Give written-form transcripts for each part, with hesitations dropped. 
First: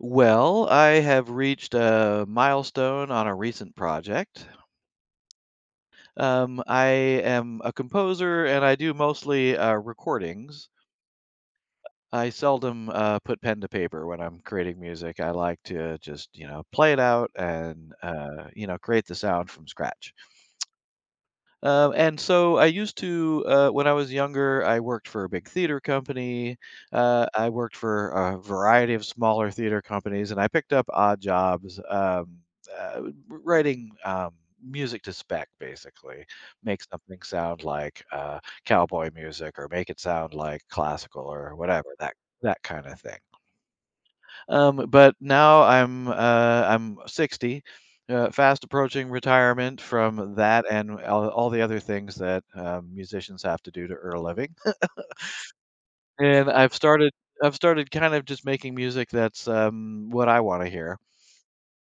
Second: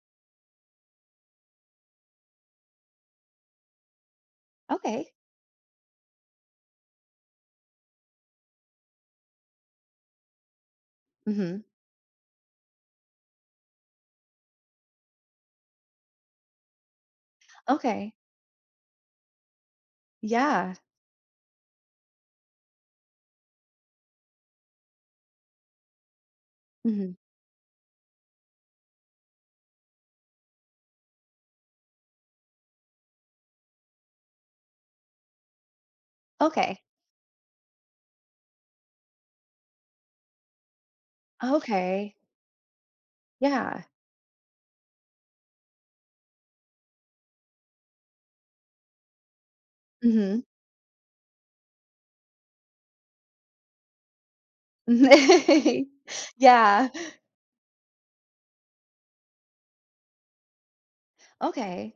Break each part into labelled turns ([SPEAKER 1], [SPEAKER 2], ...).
[SPEAKER 1] Well, I have reached a milestone on a recent project.
[SPEAKER 2] Okay.
[SPEAKER 1] I am a composer and I do mostly recordings.
[SPEAKER 2] Mhm.
[SPEAKER 1] I seldom put pen to paper when I'm creating music. I like to just, you know, play it out and,
[SPEAKER 2] Okay.
[SPEAKER 1] you know, create the sound from scratch.
[SPEAKER 2] Yeah.
[SPEAKER 1] And so I used to, when I was younger, I worked for a big theater company.
[SPEAKER 2] Mhm.
[SPEAKER 1] I worked for a variety of smaller theater companies, and I picked up odd jobs, uh, writing music to spec, basically.
[SPEAKER 2] Okay.
[SPEAKER 1] Make something sound like cowboy music or make it sound like classical or whatever,
[SPEAKER 2] Okay.
[SPEAKER 1] that kind of thing.
[SPEAKER 2] Yeah.
[SPEAKER 1] But now I'm 60, fast approaching retirement from
[SPEAKER 2] Mhm.
[SPEAKER 1] that and all the other things that musicians have to do to earn a living. And
[SPEAKER 2] Yeah.
[SPEAKER 1] I've started kind of just making music that's what I want to hear.
[SPEAKER 2] Okay.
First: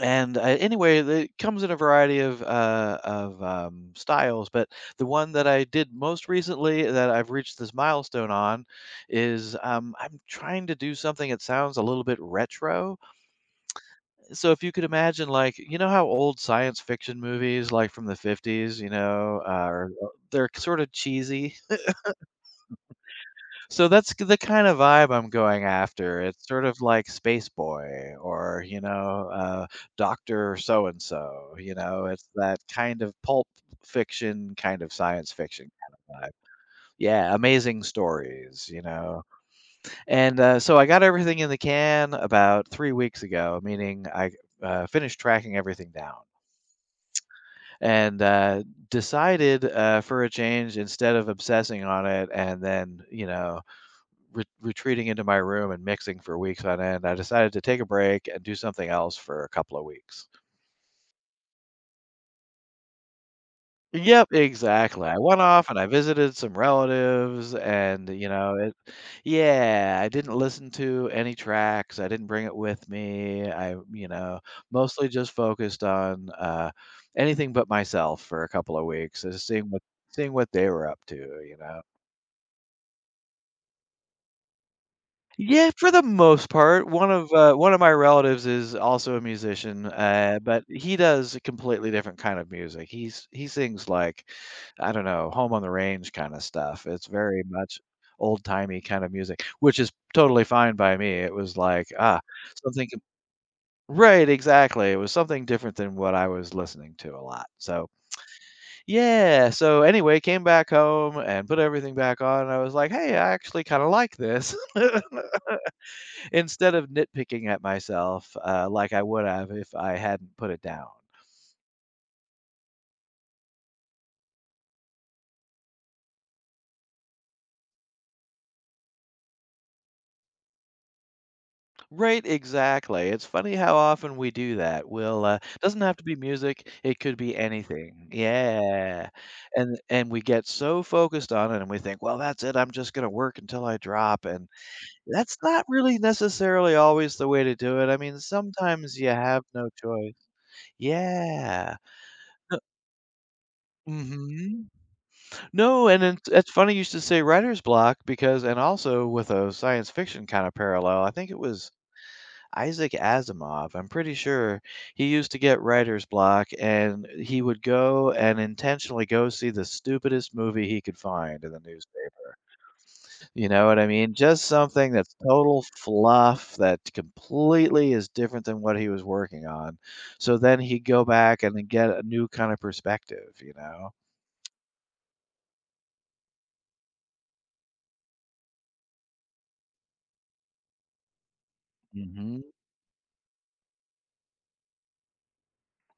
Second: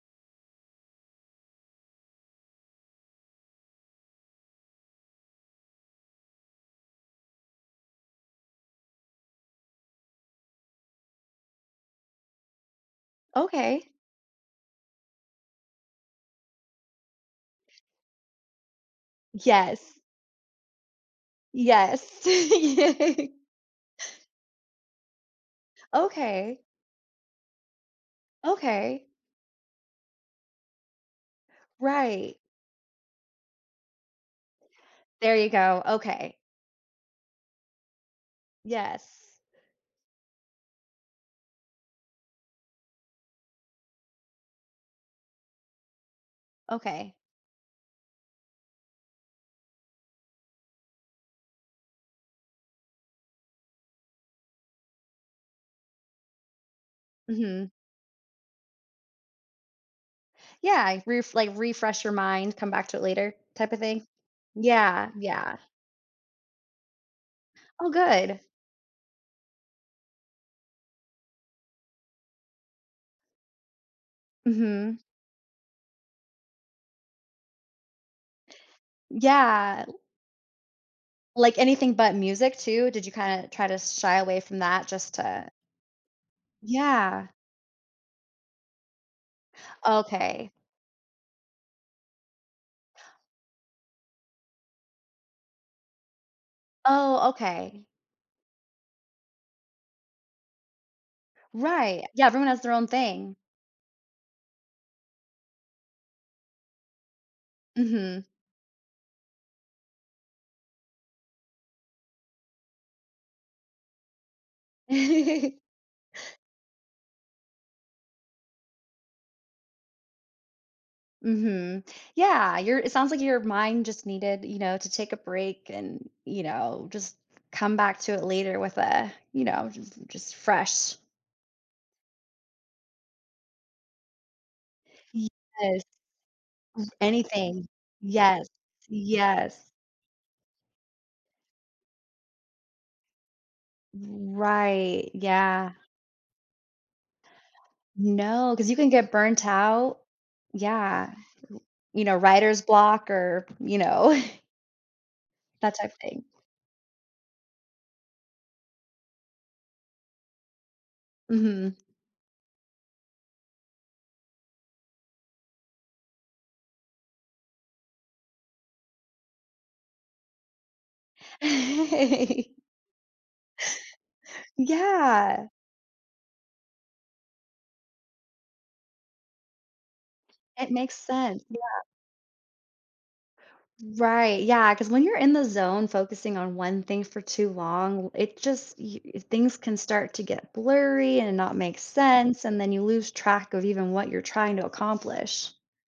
[SPEAKER 1] And anyway, it comes in a variety of styles, but the one that I did most recently that I've reached this milestone on is I'm trying to do something that sounds a little bit retro.
[SPEAKER 2] Okay.
[SPEAKER 1] So if you could imagine, like, you know how old science fiction movies, like from the 50s, you know, are
[SPEAKER 2] Yes.
[SPEAKER 1] they're sort of cheesy?
[SPEAKER 2] Yes. Yay.
[SPEAKER 1] So that's the kind of vibe I'm going after. It's
[SPEAKER 2] Okay.
[SPEAKER 1] sort of like Space Boy or, you
[SPEAKER 2] Okay.
[SPEAKER 1] know, Doctor So and So. You know, it's
[SPEAKER 2] Right.
[SPEAKER 1] that kind of pulp fiction, kind of science
[SPEAKER 2] There you
[SPEAKER 1] fiction
[SPEAKER 2] go.
[SPEAKER 1] kind of vibe.
[SPEAKER 2] Okay.
[SPEAKER 1] Yeah, amazing stories, you know.
[SPEAKER 2] Yes.
[SPEAKER 1] And so I got everything in the can about 3 weeks ago, meaning I finished tracking everything down.
[SPEAKER 2] Okay.
[SPEAKER 1] And decided for a change, instead of obsessing on it and then, you know, retreating into my room and mixing for weeks on end, I decided to
[SPEAKER 2] Mhm.
[SPEAKER 1] take a break and do something else for a couple of weeks.
[SPEAKER 2] Yeah, ref like, refresh your mind, come back to it later type of thing?
[SPEAKER 1] Yep, exactly.
[SPEAKER 2] Yeah,
[SPEAKER 1] I went
[SPEAKER 2] yeah.
[SPEAKER 1] off and I visited some relatives
[SPEAKER 2] Oh,
[SPEAKER 1] and, you
[SPEAKER 2] good.
[SPEAKER 1] know, it yeah, I didn't listen to any tracks. I didn't bring it with me. I, you know,
[SPEAKER 2] Mhm.
[SPEAKER 1] mostly just focused on anything but myself for a couple of weeks, just
[SPEAKER 2] Yeah.
[SPEAKER 1] seeing what they were up to, you
[SPEAKER 2] Like,
[SPEAKER 1] know.
[SPEAKER 2] anything but music too? Did you kinda try to shy away from that just to.
[SPEAKER 1] Yeah, for the most part.
[SPEAKER 2] Yeah.
[SPEAKER 1] One of my relatives is also a musician,
[SPEAKER 2] Okay.
[SPEAKER 1] but he does a completely different kind of music. He sings, like, I don't know, home on the range kind of stuff. It's
[SPEAKER 2] Oh,
[SPEAKER 1] very much
[SPEAKER 2] okay.
[SPEAKER 1] old timey kind of music, which is totally fine by me. It was like
[SPEAKER 2] Right. Yeah, everyone has their own
[SPEAKER 1] something com-
[SPEAKER 2] thing.
[SPEAKER 1] right, exactly. It was something different than what I was listening to a lot. So
[SPEAKER 2] Mhm.
[SPEAKER 1] yeah. So anyway, came back home and put everything back on. And I was like, hey, I actually kind of like this. Instead of nitpicking at myself, like I would have if I hadn't put it down.
[SPEAKER 2] Mhm. Yeah, your it sounds like your mind just needed, to take a break and just come back to it later with just fresh.
[SPEAKER 1] Right, exactly. It's funny how often we do that. We'll Doesn't
[SPEAKER 2] Yes,
[SPEAKER 1] have to be music, it could be
[SPEAKER 2] anything.
[SPEAKER 1] anything.
[SPEAKER 2] Yes.
[SPEAKER 1] Yeah.
[SPEAKER 2] Yes.
[SPEAKER 1] And we get so focused on it and we think, "Well, that's it. I'm just gonna work until I drop." And
[SPEAKER 2] Right,
[SPEAKER 1] that's not
[SPEAKER 2] yeah.
[SPEAKER 1] really necessarily always the way to do it. I mean,
[SPEAKER 2] No, because you can
[SPEAKER 1] sometimes you
[SPEAKER 2] get
[SPEAKER 1] have
[SPEAKER 2] burnt
[SPEAKER 1] no
[SPEAKER 2] out.
[SPEAKER 1] choice.
[SPEAKER 2] Yeah,
[SPEAKER 1] Yeah. Uh,
[SPEAKER 2] writer's block or
[SPEAKER 1] mhm.
[SPEAKER 2] that
[SPEAKER 1] No,
[SPEAKER 2] type of
[SPEAKER 1] and
[SPEAKER 2] thing.
[SPEAKER 1] it's funny you should say writer's block, because and also with a science fiction kind of parallel, I think it was
[SPEAKER 2] Mhm.
[SPEAKER 1] Isaac Asimov. I'm pretty sure he used to get writer's block and he would go and intentionally go see the stupidest movie he could find in the newspaper. You know what I mean? Just something that's
[SPEAKER 2] Yeah,
[SPEAKER 1] total fluff that completely is different than what he was working on. So then
[SPEAKER 2] it
[SPEAKER 1] he'd
[SPEAKER 2] makes
[SPEAKER 1] go back
[SPEAKER 2] sense.
[SPEAKER 1] and then get a new kind of perspective, you know?
[SPEAKER 2] Right. Yeah, because when you're in the zone focusing on one thing for too long, it just y things can start to get blurry and not make
[SPEAKER 1] Mhm.
[SPEAKER 2] sense, and then you lose track of even what you're trying to accomplish.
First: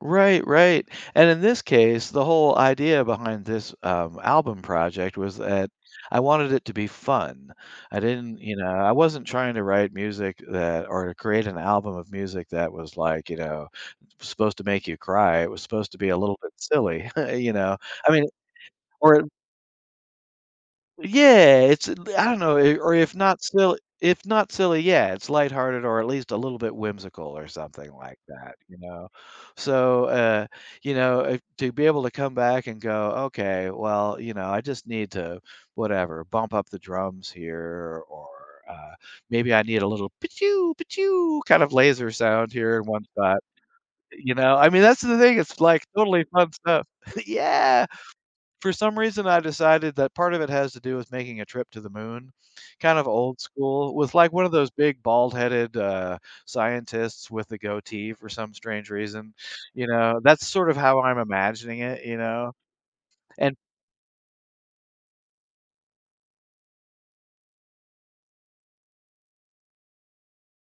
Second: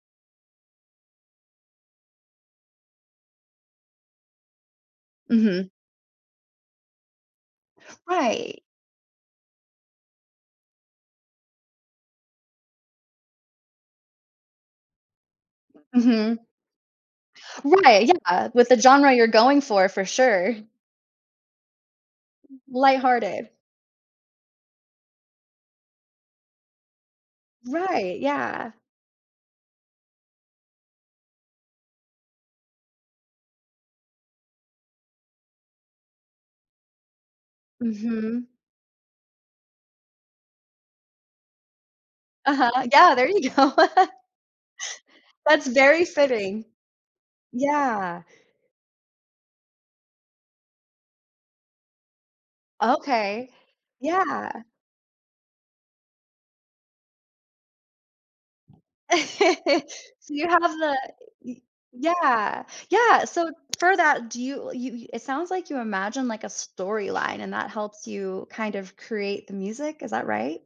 [SPEAKER 1] Right, right. And in this case, the whole idea behind this album project was
[SPEAKER 2] Mhm.
[SPEAKER 1] that I wanted it to be fun. I didn't, you
[SPEAKER 2] Right.
[SPEAKER 1] know, I wasn't trying to write music that or to create an album of music that was like, you know, supposed to make you cry. It was supposed to be a little
[SPEAKER 2] Mhm.
[SPEAKER 1] bit silly, you know.
[SPEAKER 2] Right,
[SPEAKER 1] I mean,
[SPEAKER 2] yeah, with the genre
[SPEAKER 1] or it
[SPEAKER 2] you're going for sure.
[SPEAKER 1] yeah, it's I don't know, I- or
[SPEAKER 2] Lighthearted.
[SPEAKER 1] if not silly, yeah, it's lighthearted, or at least a little bit whimsical or something like
[SPEAKER 2] Right,
[SPEAKER 1] that,
[SPEAKER 2] yeah.
[SPEAKER 1] you know. So, you know, if, to be able to come back and go, okay, well, you know, I just need to whatever bump up the drums here, or
[SPEAKER 2] Mhm.
[SPEAKER 1] uh, maybe I need a little pichu pichu kind of laser sound here in
[SPEAKER 2] Uh-huh,
[SPEAKER 1] one
[SPEAKER 2] yeah, there
[SPEAKER 1] spot.
[SPEAKER 2] you go.
[SPEAKER 1] You know, I mean, that's the thing. It's
[SPEAKER 2] That's
[SPEAKER 1] like
[SPEAKER 2] very
[SPEAKER 1] totally fun
[SPEAKER 2] fitting.
[SPEAKER 1] stuff. Yeah.
[SPEAKER 2] Yeah,
[SPEAKER 1] For some reason, I decided that part of it has to do with making a trip to the moon, kind of old
[SPEAKER 2] okay.
[SPEAKER 1] school, with, like, one of
[SPEAKER 2] Yeah.
[SPEAKER 1] those big bald-headed, scientists with a goatee for some strange reason, you know?
[SPEAKER 2] So
[SPEAKER 1] That's
[SPEAKER 2] you have
[SPEAKER 1] sort of
[SPEAKER 2] the
[SPEAKER 1] how I'm
[SPEAKER 2] y
[SPEAKER 1] imagining it, you know?
[SPEAKER 2] yeah, yeah, so
[SPEAKER 1] And
[SPEAKER 2] for that, do you you it sounds like you imagine, like, a storyline, and that helps you kind of create the music, is that right?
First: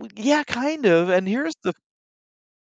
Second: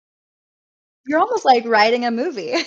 [SPEAKER 1] w yeah, kind of,
[SPEAKER 2] You're
[SPEAKER 1] and
[SPEAKER 2] almost
[SPEAKER 1] here's
[SPEAKER 2] like
[SPEAKER 1] the
[SPEAKER 2] writing a movie.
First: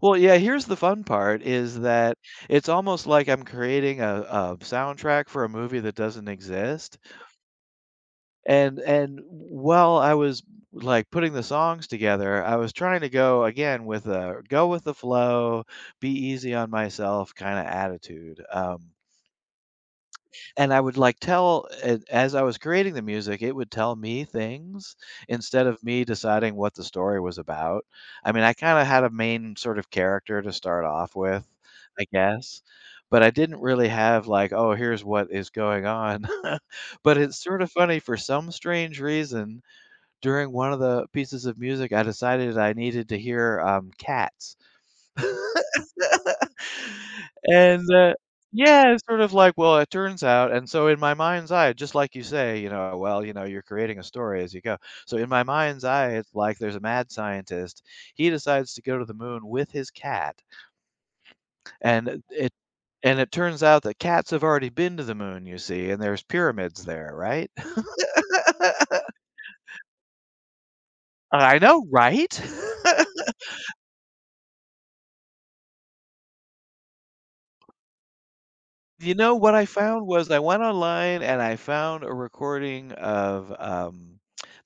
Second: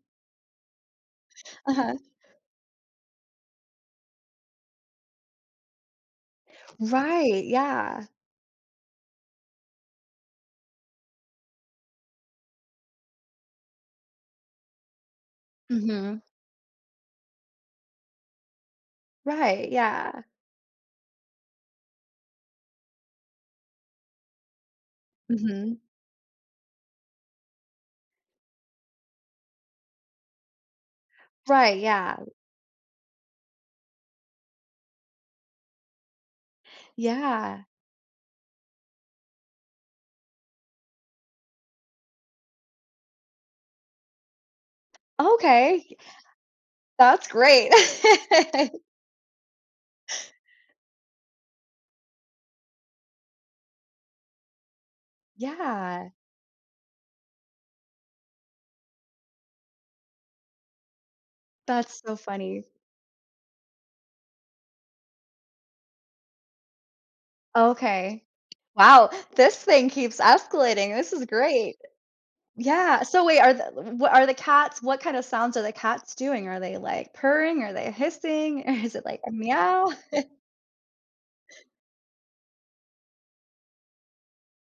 [SPEAKER 1] well, yeah, here's the fun part, is
[SPEAKER 2] Uh-huh.
[SPEAKER 1] that it's almost like I'm creating a soundtrack for a movie that doesn't exist.
[SPEAKER 2] Right, yeah.
[SPEAKER 1] And while I was, like, putting the songs together, I was trying to go again with a go with the flow, be
[SPEAKER 2] Mhm.
[SPEAKER 1] easy on myself kinda attitude,
[SPEAKER 2] Right, yeah.
[SPEAKER 1] and I would, like, tell a as I was creating the music, it would tell me things instead
[SPEAKER 2] Mhm.
[SPEAKER 1] of me deciding what the story was about. I mean, I kinda had a main sort of character to start off with,
[SPEAKER 2] Right,
[SPEAKER 1] I
[SPEAKER 2] yeah.
[SPEAKER 1] guess, but I didn't really have, like, "Oh, here's what is going on." But it's sort
[SPEAKER 2] Yeah.
[SPEAKER 1] of funny for some strange reason, during one of the pieces of music, I decided I needed to hear, Cats.
[SPEAKER 2] Okay. That's great.
[SPEAKER 1] And, yeah, it's sort of like, well, it turns out and so in my mind's eye, just like you say, you know, well, you know, you're creating a story as you go. So in my mind's eye,
[SPEAKER 2] Yeah,
[SPEAKER 1] it's like there's a mad scientist. He decides to go to the moon with his cat,
[SPEAKER 2] that's so
[SPEAKER 1] and it
[SPEAKER 2] funny.
[SPEAKER 1] and it turns out that cats have already been to the moon, you see, and there's pyramids there, right?
[SPEAKER 2] Okay. Wow, this thing keeps escalating. This is
[SPEAKER 1] I
[SPEAKER 2] great.
[SPEAKER 1] know, right?
[SPEAKER 2] Yeah, so wait, are the what kind of sounds are the cats doing? Are they, like, purring? Are they hissing? Or is it
[SPEAKER 1] You
[SPEAKER 2] like a
[SPEAKER 1] know, what I
[SPEAKER 2] meow?
[SPEAKER 1] found was I went online and I found a recording of,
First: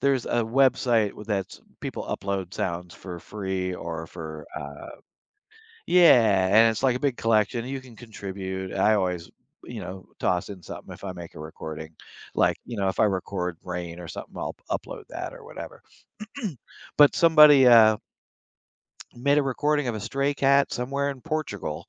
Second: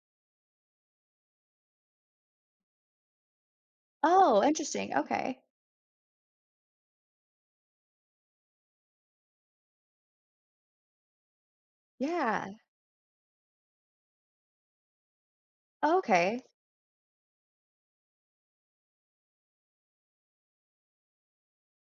[SPEAKER 1] there's a website w that's people upload sounds for free or
[SPEAKER 2] Oh,
[SPEAKER 1] for,
[SPEAKER 2] interesting, okay.
[SPEAKER 1] yeah, and it's like a big collection, you can contribute, I always, you know, toss in something if I make a recording,
[SPEAKER 2] Yeah,
[SPEAKER 1] like, you know, if I record rain or something, I'll upload that or whatever.
[SPEAKER 2] okay.
[SPEAKER 1] But somebody, made a recording of a stray cat somewhere in Portugal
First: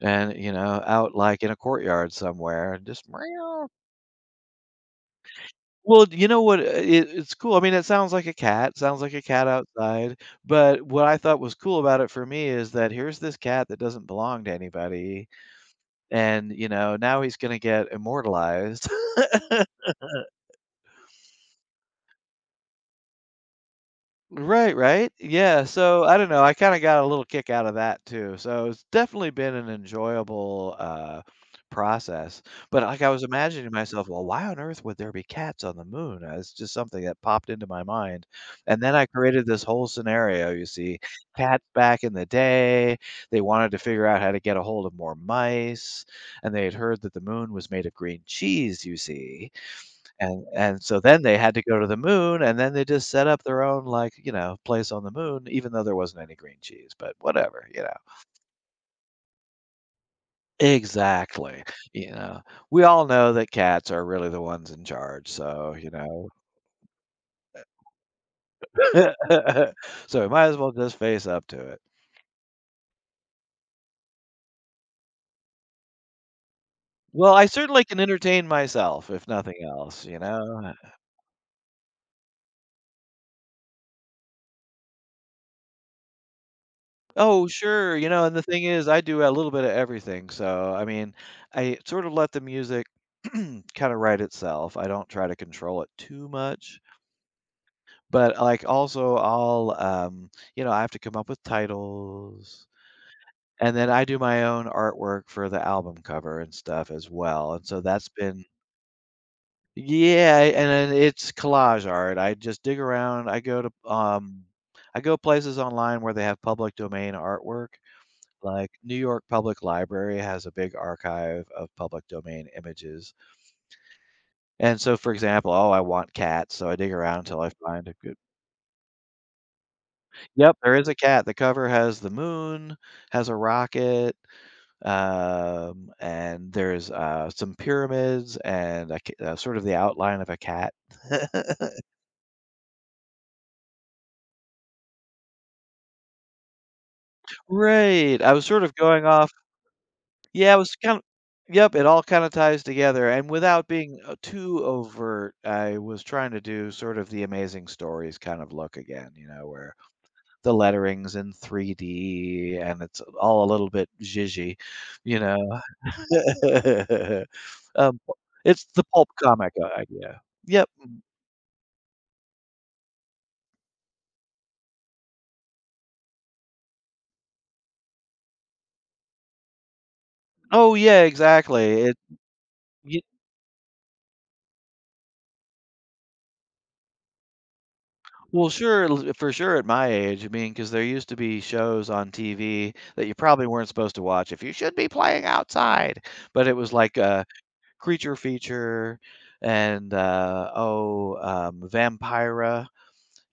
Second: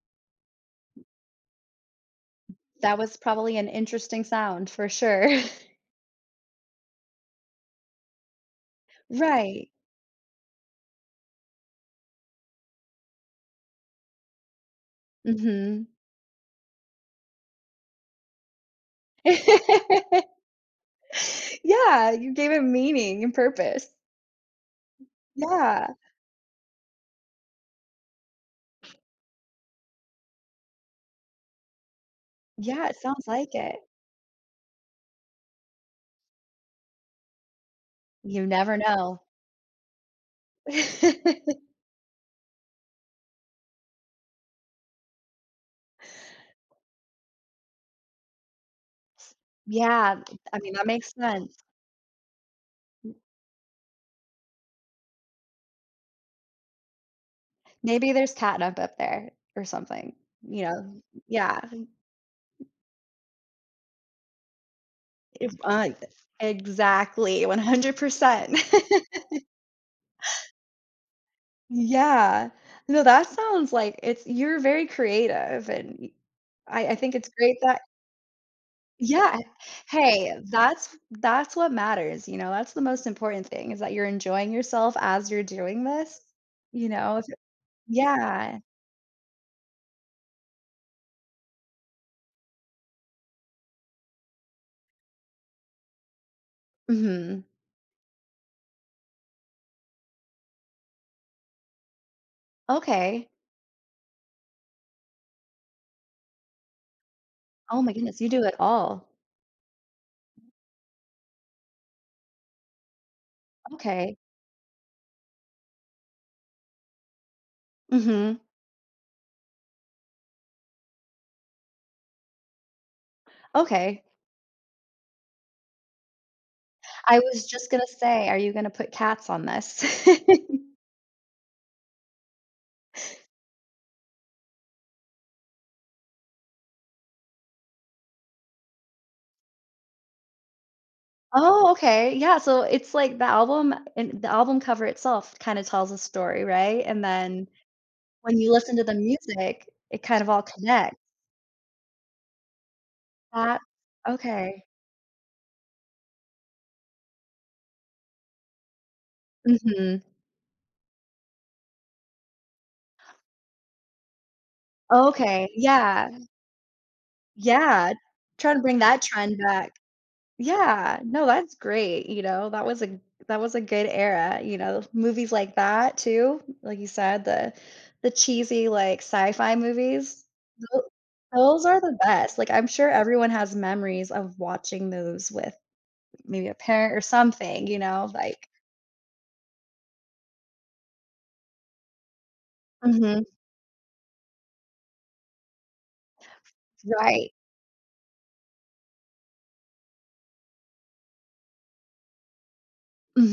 [SPEAKER 1] and, you know, out, like, in a courtyard somewhere, and
[SPEAKER 2] That
[SPEAKER 1] just
[SPEAKER 2] was probably an
[SPEAKER 1] meow.
[SPEAKER 2] interesting sound for sure.
[SPEAKER 1] Well, you know what, it's cool, I mean, it sounds like a cat, sounds like a cat
[SPEAKER 2] Right.
[SPEAKER 1] outside, but what I thought was cool about it for me is that here's this cat that doesn't belong to anybody,
[SPEAKER 2] Mhm.
[SPEAKER 1] and, you know, now he's gonna get immortalized.
[SPEAKER 2] Yeah, you gave it meaning and purpose.
[SPEAKER 1] Right, right? Yeah,
[SPEAKER 2] Yeah.
[SPEAKER 1] so I don't know, I kinda got a little kick out of that too, so it's definitely been an enjoyable, process, but,
[SPEAKER 2] Yeah, it
[SPEAKER 1] like, I was
[SPEAKER 2] sounds like
[SPEAKER 1] imagining
[SPEAKER 2] it.
[SPEAKER 1] myself, "Well, why on earth would there be cats on the moon?" It's just something that popped into my mind,
[SPEAKER 2] You never
[SPEAKER 1] and then I
[SPEAKER 2] know.
[SPEAKER 1] created this whole scenario, you see, cats back in the day, they wanted to figure out how to get a hold of more mice, and they had heard that the moon was made of green cheese, you see,
[SPEAKER 2] Yeah,
[SPEAKER 1] and
[SPEAKER 2] I mean,
[SPEAKER 1] and
[SPEAKER 2] that
[SPEAKER 1] so
[SPEAKER 2] makes
[SPEAKER 1] then they had to
[SPEAKER 2] sense.
[SPEAKER 1] go to the moon, and then they just set up their own, like, you know, place on the moon, even though there wasn't any green cheese, but whatever, you know.
[SPEAKER 2] Maybe there's catnip up there or something, you know? Yeah,
[SPEAKER 1] Exactly, you know, we all know that cats are really the ones in charge,
[SPEAKER 2] if
[SPEAKER 1] so, you know,
[SPEAKER 2] exactly, 100%.
[SPEAKER 1] so we might as well just face up to it.
[SPEAKER 2] Yeah. No, that sounds like it's you're very creative and y I think it's
[SPEAKER 1] Well, I
[SPEAKER 2] great that.
[SPEAKER 1] certainly can entertain myself, if
[SPEAKER 2] Yeah.
[SPEAKER 1] nothing else, you
[SPEAKER 2] Hey,
[SPEAKER 1] know?
[SPEAKER 2] that's what matters, you know? That's the most important thing is that you're enjoying yourself as you're doing this, you know?
[SPEAKER 1] Oh, sure, you know, and the
[SPEAKER 2] Yeah.
[SPEAKER 1] thing is, I do a little bit of everything, so, I mean, I sort of let the music kinda write itself, I don't try to control it too much,
[SPEAKER 2] Mhm.
[SPEAKER 1] but, like, also I'll, you know, I have to come up with titles,
[SPEAKER 2] Okay.
[SPEAKER 1] and then I do my own artwork for the album cover and stuff as well, and so
[SPEAKER 2] Oh my
[SPEAKER 1] that's
[SPEAKER 2] goodness, you do
[SPEAKER 1] been
[SPEAKER 2] it all.
[SPEAKER 1] yeah, and then it's collage art, I just dig around, I go to,
[SPEAKER 2] Okay.
[SPEAKER 1] I go places online where they have public domain artwork,
[SPEAKER 2] Mhm.
[SPEAKER 1] like, New York Public Library has a big archive of public domain images,
[SPEAKER 2] Okay.
[SPEAKER 1] and so, for example, "Oh, I want cats," so I dig
[SPEAKER 2] I
[SPEAKER 1] around until
[SPEAKER 2] was
[SPEAKER 1] I
[SPEAKER 2] just
[SPEAKER 1] find
[SPEAKER 2] gonna
[SPEAKER 1] a good—
[SPEAKER 2] say, are you gonna put cats on this?
[SPEAKER 1] Yep, there is a cat. The cover has the moon, has a rocket, and there's, some pyramids and a ca sort of the outline of a cat.
[SPEAKER 2] Oh, okay. Yeah, so it's like the album and the album cover itself kinda tells a story, right? And then
[SPEAKER 1] Right, I
[SPEAKER 2] when
[SPEAKER 1] was
[SPEAKER 2] you
[SPEAKER 1] sort of
[SPEAKER 2] listen to the
[SPEAKER 1] going off
[SPEAKER 2] music, it kind of all
[SPEAKER 1] yeah, it was kind
[SPEAKER 2] connects.
[SPEAKER 1] of. Yep, it all kinda ties together, and
[SPEAKER 2] That
[SPEAKER 1] without being,
[SPEAKER 2] Okay.
[SPEAKER 1] too overt, I was trying to do sort of the Amazing Stories kind of look again, you know, where
[SPEAKER 2] Mhm.
[SPEAKER 1] the lettering's in 3D and it's all a little bit zhizhy, you know?
[SPEAKER 2] Okay, yeah. Yeah.
[SPEAKER 1] Um,
[SPEAKER 2] Trying to
[SPEAKER 1] it's
[SPEAKER 2] bring
[SPEAKER 1] the
[SPEAKER 2] that
[SPEAKER 1] pulp
[SPEAKER 2] trend
[SPEAKER 1] comic
[SPEAKER 2] back.
[SPEAKER 1] idea. Yep.
[SPEAKER 2] Yeah, no, that's great, that was a good era, movies like that too, like you said, the cheesy, like, sci-fi movies,
[SPEAKER 1] Oh,
[SPEAKER 2] tho
[SPEAKER 1] yeah,
[SPEAKER 2] those are
[SPEAKER 1] exactly. It
[SPEAKER 2] the best, like, I'm sure everyone has memories of watching those with maybe a parent or something, you know,
[SPEAKER 1] Well,
[SPEAKER 2] like
[SPEAKER 1] sure, l for sure at my age, I mean, because there used to be shows on TV that you
[SPEAKER 2] Mhm,
[SPEAKER 1] probably weren't supposed to watch if you should be playing outside, but it was like,
[SPEAKER 2] right,
[SPEAKER 1] Creature Feature and, Vampira,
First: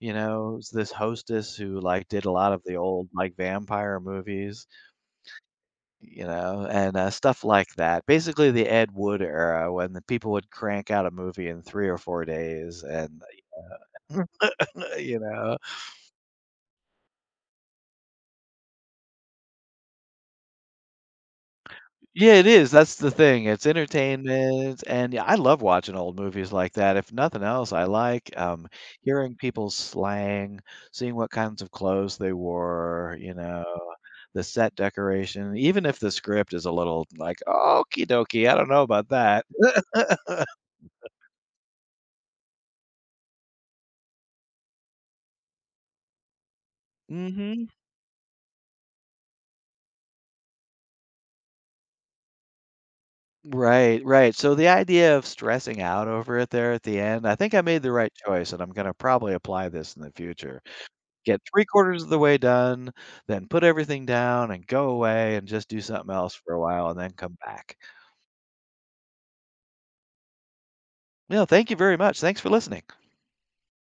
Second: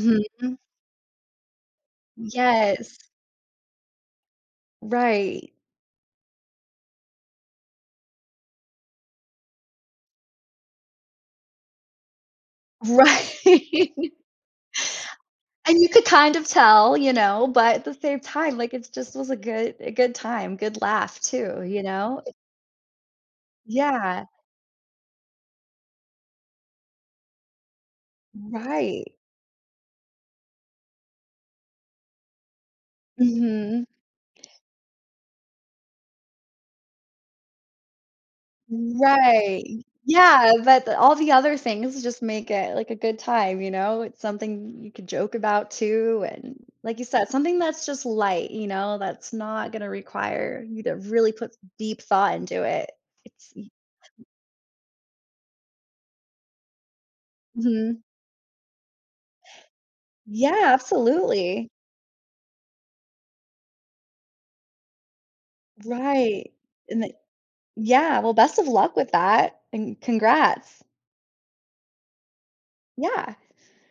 [SPEAKER 1] you know, was this hostess who, like, did a lot of the
[SPEAKER 2] yes,
[SPEAKER 1] old, like, vampire movies,
[SPEAKER 2] right,
[SPEAKER 1] you know, and, stuff like that. Basically, the Ed Wood era when the people would crank out a movie in 3 or 4 days and,
[SPEAKER 2] right.
[SPEAKER 1] you know?
[SPEAKER 2] And you could kind of tell, but at the same time, like, it just was a good time, good laugh too, you know?
[SPEAKER 1] Yeah, it is, that's the thing, it's
[SPEAKER 2] Yeah.
[SPEAKER 1] entertainment, and yeah, I love watching old movies like that, if nothing else, I like,
[SPEAKER 2] Right.
[SPEAKER 1] hearing people's slang, seeing what kinds of clothes they wore, you know,
[SPEAKER 2] Mhm.
[SPEAKER 1] the set decoration, even if the script is a little like, "Okie dokie, I don't know about that."
[SPEAKER 2] Right. Yeah, but the all the other things just make it, like, a good time, you know? It's something you could joke about too, and like you said, something
[SPEAKER 1] Mhm.
[SPEAKER 2] that's just light, that's not gonna require you to really put deep thought into it. It's
[SPEAKER 1] Right, right, so the idea of stressing out over it there at the end, I think I made the
[SPEAKER 2] Mhm.
[SPEAKER 1] right choice, and I'm gonna probably apply this in the future.
[SPEAKER 2] Yeah,
[SPEAKER 1] Get 3
[SPEAKER 2] absolutely.
[SPEAKER 1] quarters of the way done, then put everything down and go away and just do something else
[SPEAKER 2] Right.
[SPEAKER 1] for a while and then
[SPEAKER 2] And
[SPEAKER 1] come back.
[SPEAKER 2] Yeah, well, best of luck with that, and congrats.
[SPEAKER 1] No, thank you very much. Thanks for listening.
[SPEAKER 2] Yeah.